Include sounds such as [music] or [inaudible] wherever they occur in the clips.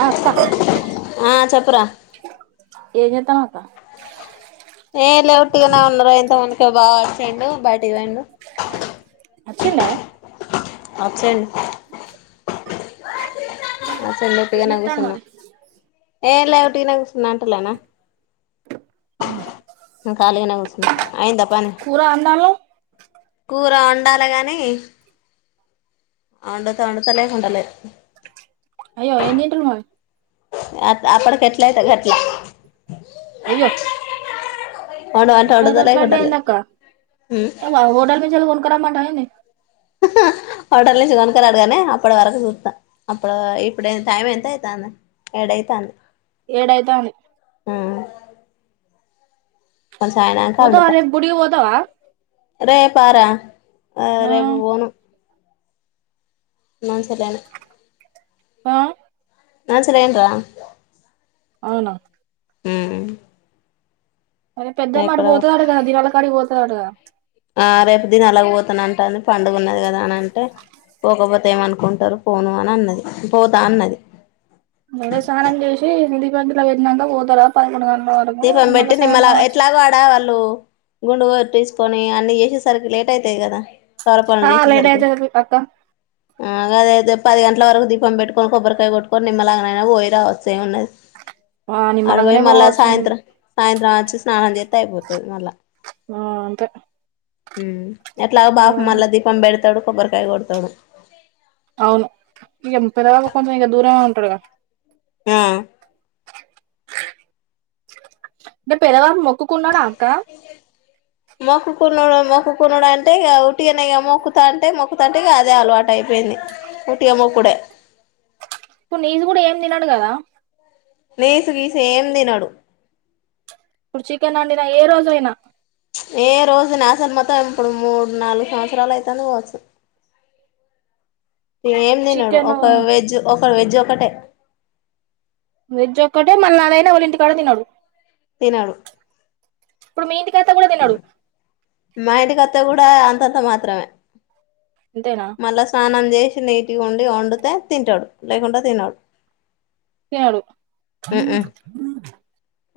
ఆ అక్క ఆ చెప్పురా ఎమ్ చెత్తనవ్ ఆ ఏ లే ఒట్టిగానే ఉన్నారు ఇంత మునకనే బావ వచ్చిండు బయటికి పోయిండు వచ్చిండ వచ్చిండు [unintelligible] ఏం ఒట్టిగానే చేత్తాండు కూర్చున్న మరి ఏ లే ఒట్టిగానే కూర్చున్నంటలేనా కాలిగా కూర్చు అయింద పని కూర అందాలు కూర వండాలి గానీ వండితే వండుత లేకుంటె లేదు అయ్య ఏనిట్లు అ అప్పుడికి కట్లాయతే గట్లా అయ్యో వండమంటే ఎట్లయితే వండుతా అట్లా లేకుంటలేదు అంటయిందిక్క హోటల్ నుంచి వెళ్ళ కొనుకు రమ్మంట హోటల్ నుంచి కొనుకలేడుగానే అప్పటి వరకు చూస్తాం అప్పుడు ఇప్పుడ టైం ఎంత అయితంది ఏడైతుంది ఏడు అయితంది కొంచం అయినంకా పోతావా వండుతా రేపు గుడికి పోతావా రేపా ర ఆ రేపు పోను మంచిధని ఆ నా [unintelligible] అవునా హు అదే పెద్దమ్మ ఆటికి పోతాదాంట కదా దివాలా కాటికి పోత కదా ఆ రేపు దినాలకు పోతానుంట అని పండుగ ఉన్నది కదా అని అంటే పోకపోతే ఏమనుకుంటారు పోను అని అన్నది పోతాను అన్నది ముందు స్నానం చేసి [unintelligible] దీపం మళ్ళీ పెట్టి నిమ్మల్లా సాయంత్రం వచ్చి ఎట్లాగ వాడా వాళ్ళు గుండు తీసుకొని అన్ని చేసేసరికి లేట్ అయితాయి కదా వాళ్ళ ఆ పనులు లేట్ చేసేసరికి అవుతుంది అక్క అదే [unintelligible] పది గంటల వరకు దీపం పెట్టుకొని కొబ్బరికాయ కొట్టుకొని నిమ్మల్లాగనైనా పోయి రావచ్చే ఏ ఉన్నది ఆ నిమ్మలంగనే పోవచ్చునే త్ర సాయంత్రం వచ్చి స్నానం చేత్తే అయిపోతాది మళ్ళా ఆ అంతే ఆహ్ ఎట్లాగ బాప అలా మళ్ళా దీపం పెడతాడు కొబ్బరికాయ కొడతాడు అవును ఇగా పెద్దవల్లాకి కొంచం ఇగా దూరమే ఉంటాడుగా ఆ అంటే పెదవారం ఒప్పుకున్నాడా అక్క మొక్కుకునుడు మొక్కునుడు అంటే ఇ ఉటియనే మొక్కుతా అంటే మొక్కుతంటే ఇ అదే అలవాటు అయిపోయింది ఉటిగా మొక్కుడే ఇప్పుడు నీజు కూడా ఏం తినడు కదా నేసు గీసి ఏం తినడు ఇప్పుడు చికెన్ అండినా ఏ రోజు అయినా ఏ రోజు నాసలు మొత్తం ఇప్పుడు మూడు నాలుగు సంవత్సరాలు అయిత కావచ్చు ఏం తినడు చికెన్ ఒక వెజ్ ఒక వెజ్ క్కటే వెజ్ ఒక్కటే మళ్ళీ నాదైనా ఎవరు ఇంటికాడ తినడు [unintelligible] ఇప్పుడు మీ ఇంటి మా ఇం నువ్వు కూడా అంతంత మాత్రమే అంతేనా మల్ల స్నానం చేసి వెరైటీగా వండడితే తింటాడు లేకపోతే తినడు ఏడు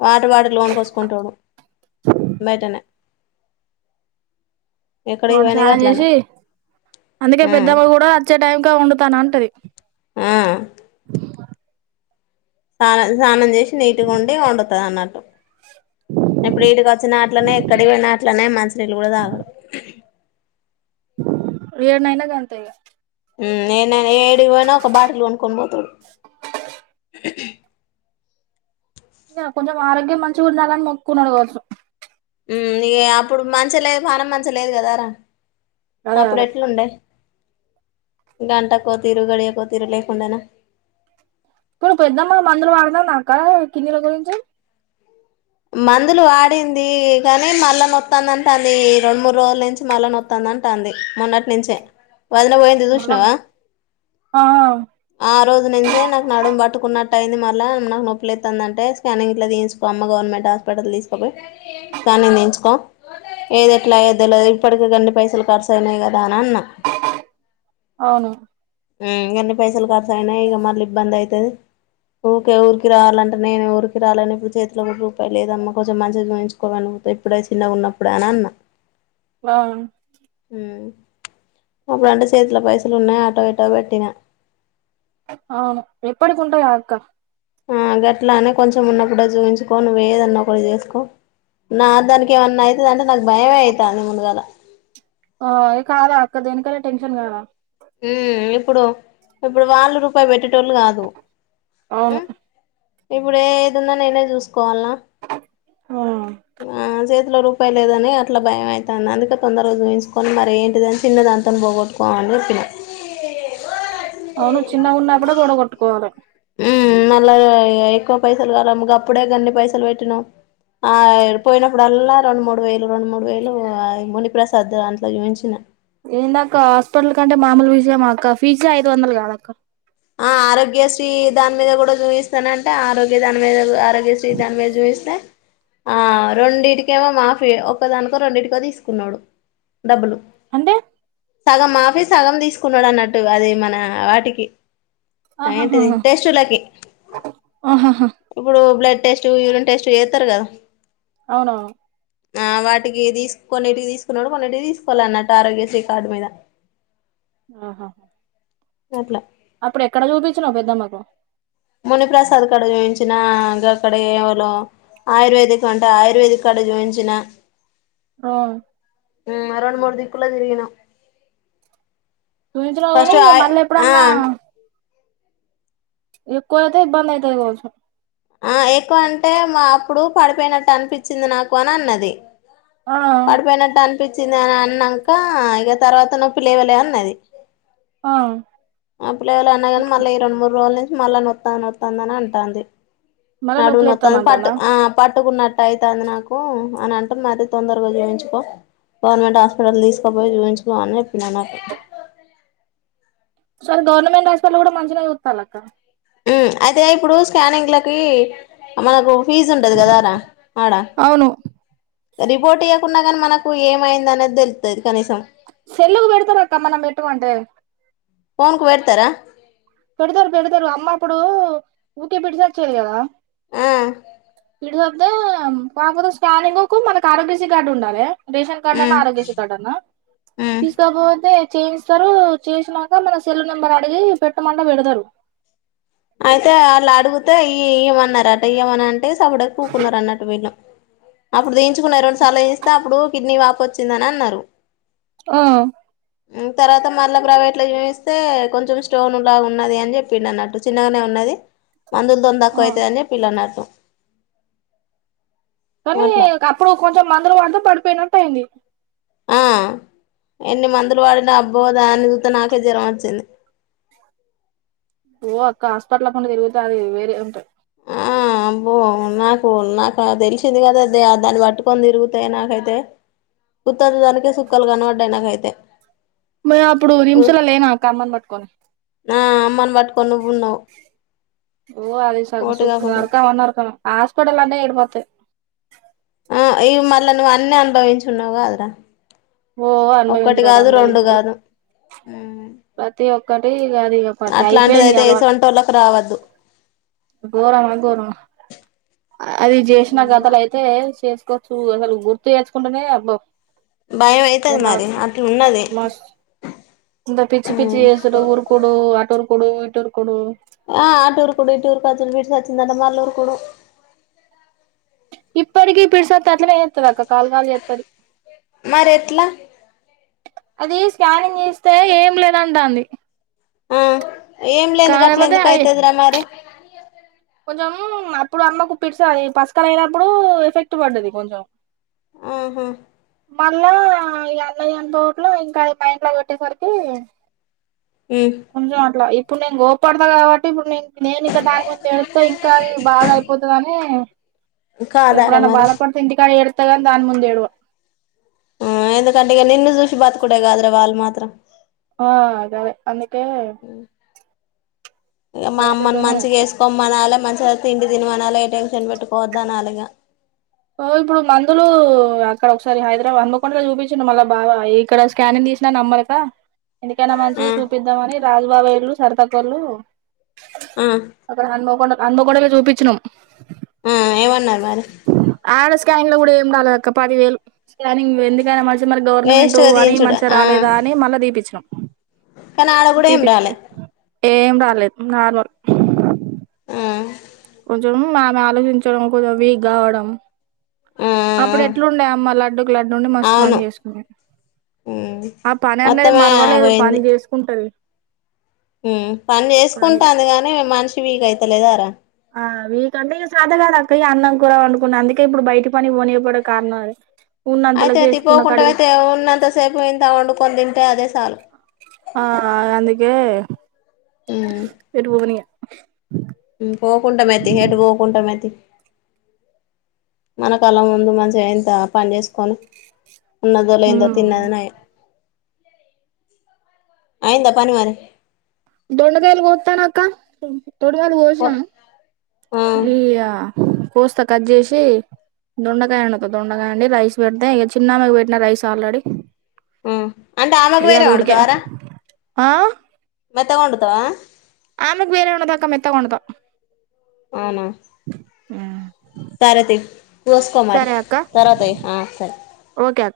వాటర్ బాటిల్ లోన్ కో వసుకుంటాడు బయటనే ఎక్కడికి పోయినా రంసార్ గట్లనే చేసి అందుకే ఆ పెద్దవ్వ కూడా వచ్చే టైం కి వండుతాను అంటది ఆ స్నాన స్నానం చేసి నీటిగా ఉండి వండుతంది అన్నట్టు ఇప్పుడు వీటికి వచ్చినట్లనే ఎక్కడి పోయినట్లనే మంచినీళ్ళు కూడా తాగరు ఏదైనా గంతే ఇ హు నేనైనా ఏడు పోనా ఒక బాటిల్ కొనుక్కొని పోతాడు కొంచెం ఆరోగ్యం మంచిగా ఉండాలని మొక్కున్నాడు కావచ్చు హు అప్పుడు మంచి లేదు పానం మంచి లేదు కదార అదే అప్పుడు అదే ఎట్లుండే గంటాకో తిరుగడియకు తిరుగలేకున్నానె ఇప్పుడు పెద్దమ్మ మందులు వాడతాందా అక్క కిన్నీల గురించి మందులు వాడింది కానీ మళ్ల నొత్తాందంటాన్ది రొండు మూడు రోజుల నుంచి మళ్ల నొత్తాందంటాన్ది మొన్నటి నుంచే వదన పోయింది చూషినవా? ఆ ఆ రోజు నుంచే నాకు నడుము పట్టుకున్నట్టు అయింది, మల్లా నాకు నొప్పిలేతాందంటే స్కానింగ్ ఇట్లా దీయించుకో అమ్మ గవర్నమెంట్ హాస్పిటల్ తీసుకోపోయి, స్కానింగ్ తీయించుకో ఏది ఎట్లా అయిదో తెల్వదు, ఇప్పుటికే గన్ని పైసలు ఖర్చుయినాయి కదా దానన్నా అవును హ్మ్ గన్ని పైసలు కా సైనా ఇగ మళ్ళీ ఇబ్బంది అయితది ఊకే ఊరికి రావాలంటే నేను ఊరికి రాలేను, ఇప్పుడు చేతిలో కూడా రూపాయి లేదమ్మా కొంచెం మంచిగా జూయించుకోమను, ఇప్పుడే చిన్నగా ఉన్నప్పుడే అని అన్న ఆ అప్పుడంటే చేతిలో పైసలు ఉన్నాయి, ఆట గీటా కట్టినా ఆ ఎప్పటికి ఉంటాయా అక్క ఆ గట్లానే కొంచెం ఉన్నప్పుడే చూయించుకో, నువ్వు ఎదన్నా పడి చేసుకో, నా దానికి ఏమన్నా అయితే దాంతో నాకు భయం అయితాంది ముందుగల ఆ కాదక్కా, దేనికైనా టెన్షన్ కదా ఊమ్ ఇప్పుడు ఇప్పుడు వాళ్ళు రూపాయి పెట్టి టోలు కాదు అవును ఉమ్ ఇప్పుడు ఏదున్నా నేనే చూస్ కోవాల్నా ఆ ఆహ్ జేత్ చేతిలో రూపాయి లేదని అట్లా భయం అయితాంది, అందుకే తొందరగా చూయించుకొని మరి ఏంటిదని చిన్న దానితోని పోగొట్టుకోమని చెప్పిన అవును చిన్నగున్నప్పుడే పొడగొట్టుకోవాలె హ్మ్ మళ్ళా ఇగ ఎక్కువ పైసలు కాలె, గప్పుడే గన్ని పైసలు పెట్టినావ్ ఆ పోయినప్పుడల్లా రెండు మూడు వేలు రెండు మూడు వేలు ఆ మునిప్రసాద్ దాంట్లో జూయించిన ఏందాక్క హాస్పిటల్ కంటే మామూలు విషయమా అక్క ఫీజే ఐదు వందలు కాదక్క ఆ ఆరోగ్యశ్రీ దాని మీద కూడా జూయిస్తానంటే ఆరోగ్య దాని మీద కుడా ఆరోగ్య శ్రీ దాని మీద జూయిస్తే ఆ రెండింటికేమో మాఫీ ఒక్కదానికో రెండింటికో తీసుకున్నాడు డబ్బులు అంటే సగం మాఫీ సగం తీసుకున్నాడు అన్నట్టుగా అది మన వాటికి అ ఆహాహా ఏంటిది టెస్టలకి ఆహాహా ఇప్పుడు బ్లడ్ టెస్ట్ యురిన్ టెస్ట్ చెత్తారు కదా అవునా ఆ వాటికి తతీసుకొన్నిటికి తీసుకున్నాడు, కొన్నిటికి తీసుకోలె అన్నట్టు ఆరోగ్య శ్రీ కార్డు మీద ఆహా గట్లా అప్పుడు ఎక్కడ చూపించినావు పెద్దమ్మకు మునిప్రసాద్ కాడ చూయించినా, గక్కడ ఎవలో ఆయుర్వేదిక్ అంటే ఆయుర్వేదిక్ కాడ చూయించిన ఆ ఉ రెండ్ మూడు దీక్కులో తిరిగిన చూయించినావు గాని మళ్ళీ ఎప్పుడన్నా ఎక్కువైతే ఇబ్బందాయితది గావచ్ ఆ ఎక్కువ అంటే మా అప్పుడు పడిపోయినట్టు అనిపించింది నాకు అని అన్నది ఆ పడిపోయినట్టు అ నప్పించింది అని అన్నాంకా ఇగ తర్వాత నొప్పి లేవలే అన్నది ఆ అప్పులవళ అన్నా కానీ మళ్ళీ ఈ రెండు మూడు రోజులు మళ్ళా నొత్తా నొస్తాందని అంటాంది మళ్ళీ నడుము నత్త పట్ నొప్పులేత్తందంటనా పాటుకున్న అవుతాంది నాకు అని అంటూమది తొందరగా చూపించుకో, గవర్నమెంట్ హాస్పిటల్ తీసుకోపోయి చూయించుకో చెప్పినా నాకు స గవర్నమెంట్ హాస్పిటల్ కూడా మంచిగా చూతారు క మ్ అయితే ఇప్పుడు స్కానింగ్ లకి మనకు ఫీస్ ఉండది కదా ఆర ఆడా అవును రిపోర్ట్ ఈయ్యకుండ నీ మనకు ఏమయింద అనేది తెలుతది సెల్లుకు పెడతారు అక్కమ్మనం పెట్టుకోంటే ఫోన్కు వెర్తర పెడతరు పెడతరు అమ్మ అప్పుడు ఊకే పెడిస వచ్చారు కదా ఆ ఇడుద్దా కాకపోతే స్కానింగ్ కు మనకు ఆరోగ్యశీ కార్డు ఉండాలే రేషన్ కార్డ్ అనా ఉమ్ ఆరోగ్యశీ కార్డు అనా ఉమ్ తీసుకోకపోతే చేయిస్తరు చేసినాక మన సెల్ నెంబర్ అడిగి పెట్ ఎట్ట మళ్ళ పెడతరు అయితే అళ్లా అడుగితే ఈ ఇయ మన్నారట ఏమని అంటే అంటే స సాపుడడా కూకునన్నారు అన్నట్టు వెళ్ళ అప్పుడు దయించుకున్నారు రెండు సార్లు తీయిస్తే అప్పుడు కిడ్నీ వాప వచ్చిందని అన్నరు ఓ తర్వాత మళ్ళ ప్రైవేట్ లో చీవిస్తే కొంచెం స్టోన్ లాగా ఉన్నది అని చెప్పిడు అన్నట్టు చిన్నగనే ఉన్నది మందుల తో దకువ అవుతా అని చెప్పిల్ల నాకు తనీ అట్లా కప్పుడు కొ కొ మందలు పడతే పడిపోయినట్టు అయింది ఆ ఎన్ని మందులు వాడినా అబ్బోదా అని చూస్త నాకే జ్వరం వచ్చింది ఓ అక్క హాస్పిటల్ లో పండా తిరుగితే అది వేరే ఉంటాయి ఆ అబ్బో నాకు నాకు తెలిసింది కదా దాన్ని పట్టుకొని తిరుగుతాయి నాకైతే కుత్తదు దానికే సుక్కాలు కనపడ్డాయి నాకైతే నే అప్పుడు నిమిషంలో లేనక్క అమ్మని బట్టుకొని ఆ అమ్మన్ బట్ ఓ అది స ఓటు కాకుండా సగసుకుమర్కమన్నారు కాని హాస్పిటల్ అన్నే ఏడుపోతే ఆ ఇవి మళ్ళా నువ్వు అన్ని అనుభవించున్నావు కాదురా ఓ ఒక్కటి అనుభవించుడాటా తుడాడు కాదు రెండు అనుభవించుడు కాదు ప్చ్ ప్రతి ఒక్ కంటే ఇగ ఐపేనా పట్ అయిపోయింది అట్లాంటిదయితే అలవాటు ఏసోంటోళ్ళకి రావద్దు గోరమ గోరమ అది జేసిన కథలు అయితే చేస్ కోచ్చు ఏమన్న గుర్తు చేేసుకుంటేనే అబ్బో భయం ఇగ అయితది మరి మార్చ్ అట్ల ఉన్నది లాస్ ఇంత పిచ్చి పిచ్చి చేేస్తుడు ఉరుకుడు అటురుకు కుడు ఇటురుకుడు ఆ అటురుకుడు ఇటురు కాచ్చ వీటు సచ్చింద అంట మల్లురుకుడు ఇప్పటికీ పిడుసత్తే అట్లనే చేత్తదక్క కాలు కాలు చేతది మరి ఎట్లా అది స్కానింగ్ దీస్తే ఏం లేదంటాంది ఆ ఏమ్లెంది కాకపోతే అది గట్లందుకైతదరా మరి కొంచెం అప్పుడు అమ్మకు పిడ్చ పస్కర్ అయినప్పుడు ఎఫెక్ట్ వడ్డది కొంచెం ఆహా మళ్ళా ఈ అన్నయ్యన్న డోప్ల ఇంకా [unintelligible] కొట్టేసరికి కొంచెం అట్లా ఇప్పుడు నేను గోప్పడతా గావట్టి ఇప్పుడు నేన్ నేను ఇంక దాని ముందు ఇంకా అది బాగా అయిపోతదని కాదారా ఎప్పుడన్న మరి బాదపడితె ఇంటికాడ ఎడ్ తగని దాన్ ముందేడువ ఊ ఎందుకంటె ఇగ నిన్ను జూషి బత్కుడేగాద్ర వాల్మాత్ త్రం ఆ అదదే అందు తే ఇగ మా అమ్మని మంచిగా ఏసుకోమనలె మంచి త తిండి తినిమానలె ఏ టైన్షన్ పెట్టుకోవద్దా అనలిగ ఓ ఇప్పుడు మందులు అక్కడ ఒకసారి హైదరాబాద్ హన్మకొండ చూపించుండు మళ్ళ బాబ ఇక్కడ స్కానింగ్ తీసిన నెంబర్క ఎందుకైనా ఆ మంచిది చూపిద్దామని రాజుబాబేలు సరతకోలు ఆ అప్పుడు హనుమకొండాక్ అన్మకొండల చూపిచినమ్ ఆ ఏమన్నారు అరు స్కకానింగ్ లో కూడా ఏండాల అ పదివే స్కకానింగ్ ఎందుకే మళ్ళ గవర్నమెంట్ వేస్ట్గా అని తీయించుడు మంచిగా ఆ రాలేదా అని మళ్ళీ దీపచ్చినం కానీ ఆడ కూడా ఏం రాలే ఏం ర [unintelligible] నార్మల్ ఆ కొంచెం ఆమె ఆలోచించడం కొంచెం వీక్ కావడం ఆ ఆ అప్పుడు ఎట్లుండేయ అమ్మ లడ్డుకు లడ్డు ఉండి మస్తు పని అవును చేసుకునే, ఆ పని అనేది మొత్తమే మరవలేదు పని చేసుకుంటది మ్ పని పని చేసుకుంటాంది గాని మనిషి వీక్ తలదారా ఆ వీకంటే ఇక శద కాదు అక్క అన్నం కూరవ అనుకున్న అందుకే ఇప్పుడు బయట పని పోనియపోడే కారణం అది అయితే అయితే పోకుండా అయితే ఉన్నంత సేపు ఇంత వండు కొ దంటే అదే చాలు ఆ అందుకే వెరు పోవని పోకుంంటాం అయితి హేడ్ పోకుంటాం అతి మనకళ ముందు మంచిగా ఎంత పని చేసుకొని ఉన్నదోల ఎంద తిన్నద నయా అయ్యిందా పని మారి దొండదయల్ కొత్తనక్కా తోడు వాళ్ళ కొసనవ ఆ ఇగ కోస్తా కట్ చేసి దొండకాయ అన్నత దొండకాయ అండి రైస్ పెడితే ఇక చిన్నమాకి పెట్టిన రైస్ ఆల్రెడీ అంటే ఆమెకు ఇగ వేరే అది ఉడికే వండుతావర ఆ మొత్తం వండుతావా ఆమెగ వేరె ఉండదాక మెత్తగా వండదు అవునా మ్ సర తి కొస్కో మరి అక్క తరవాత ఏయి సరే ఓకే అక్క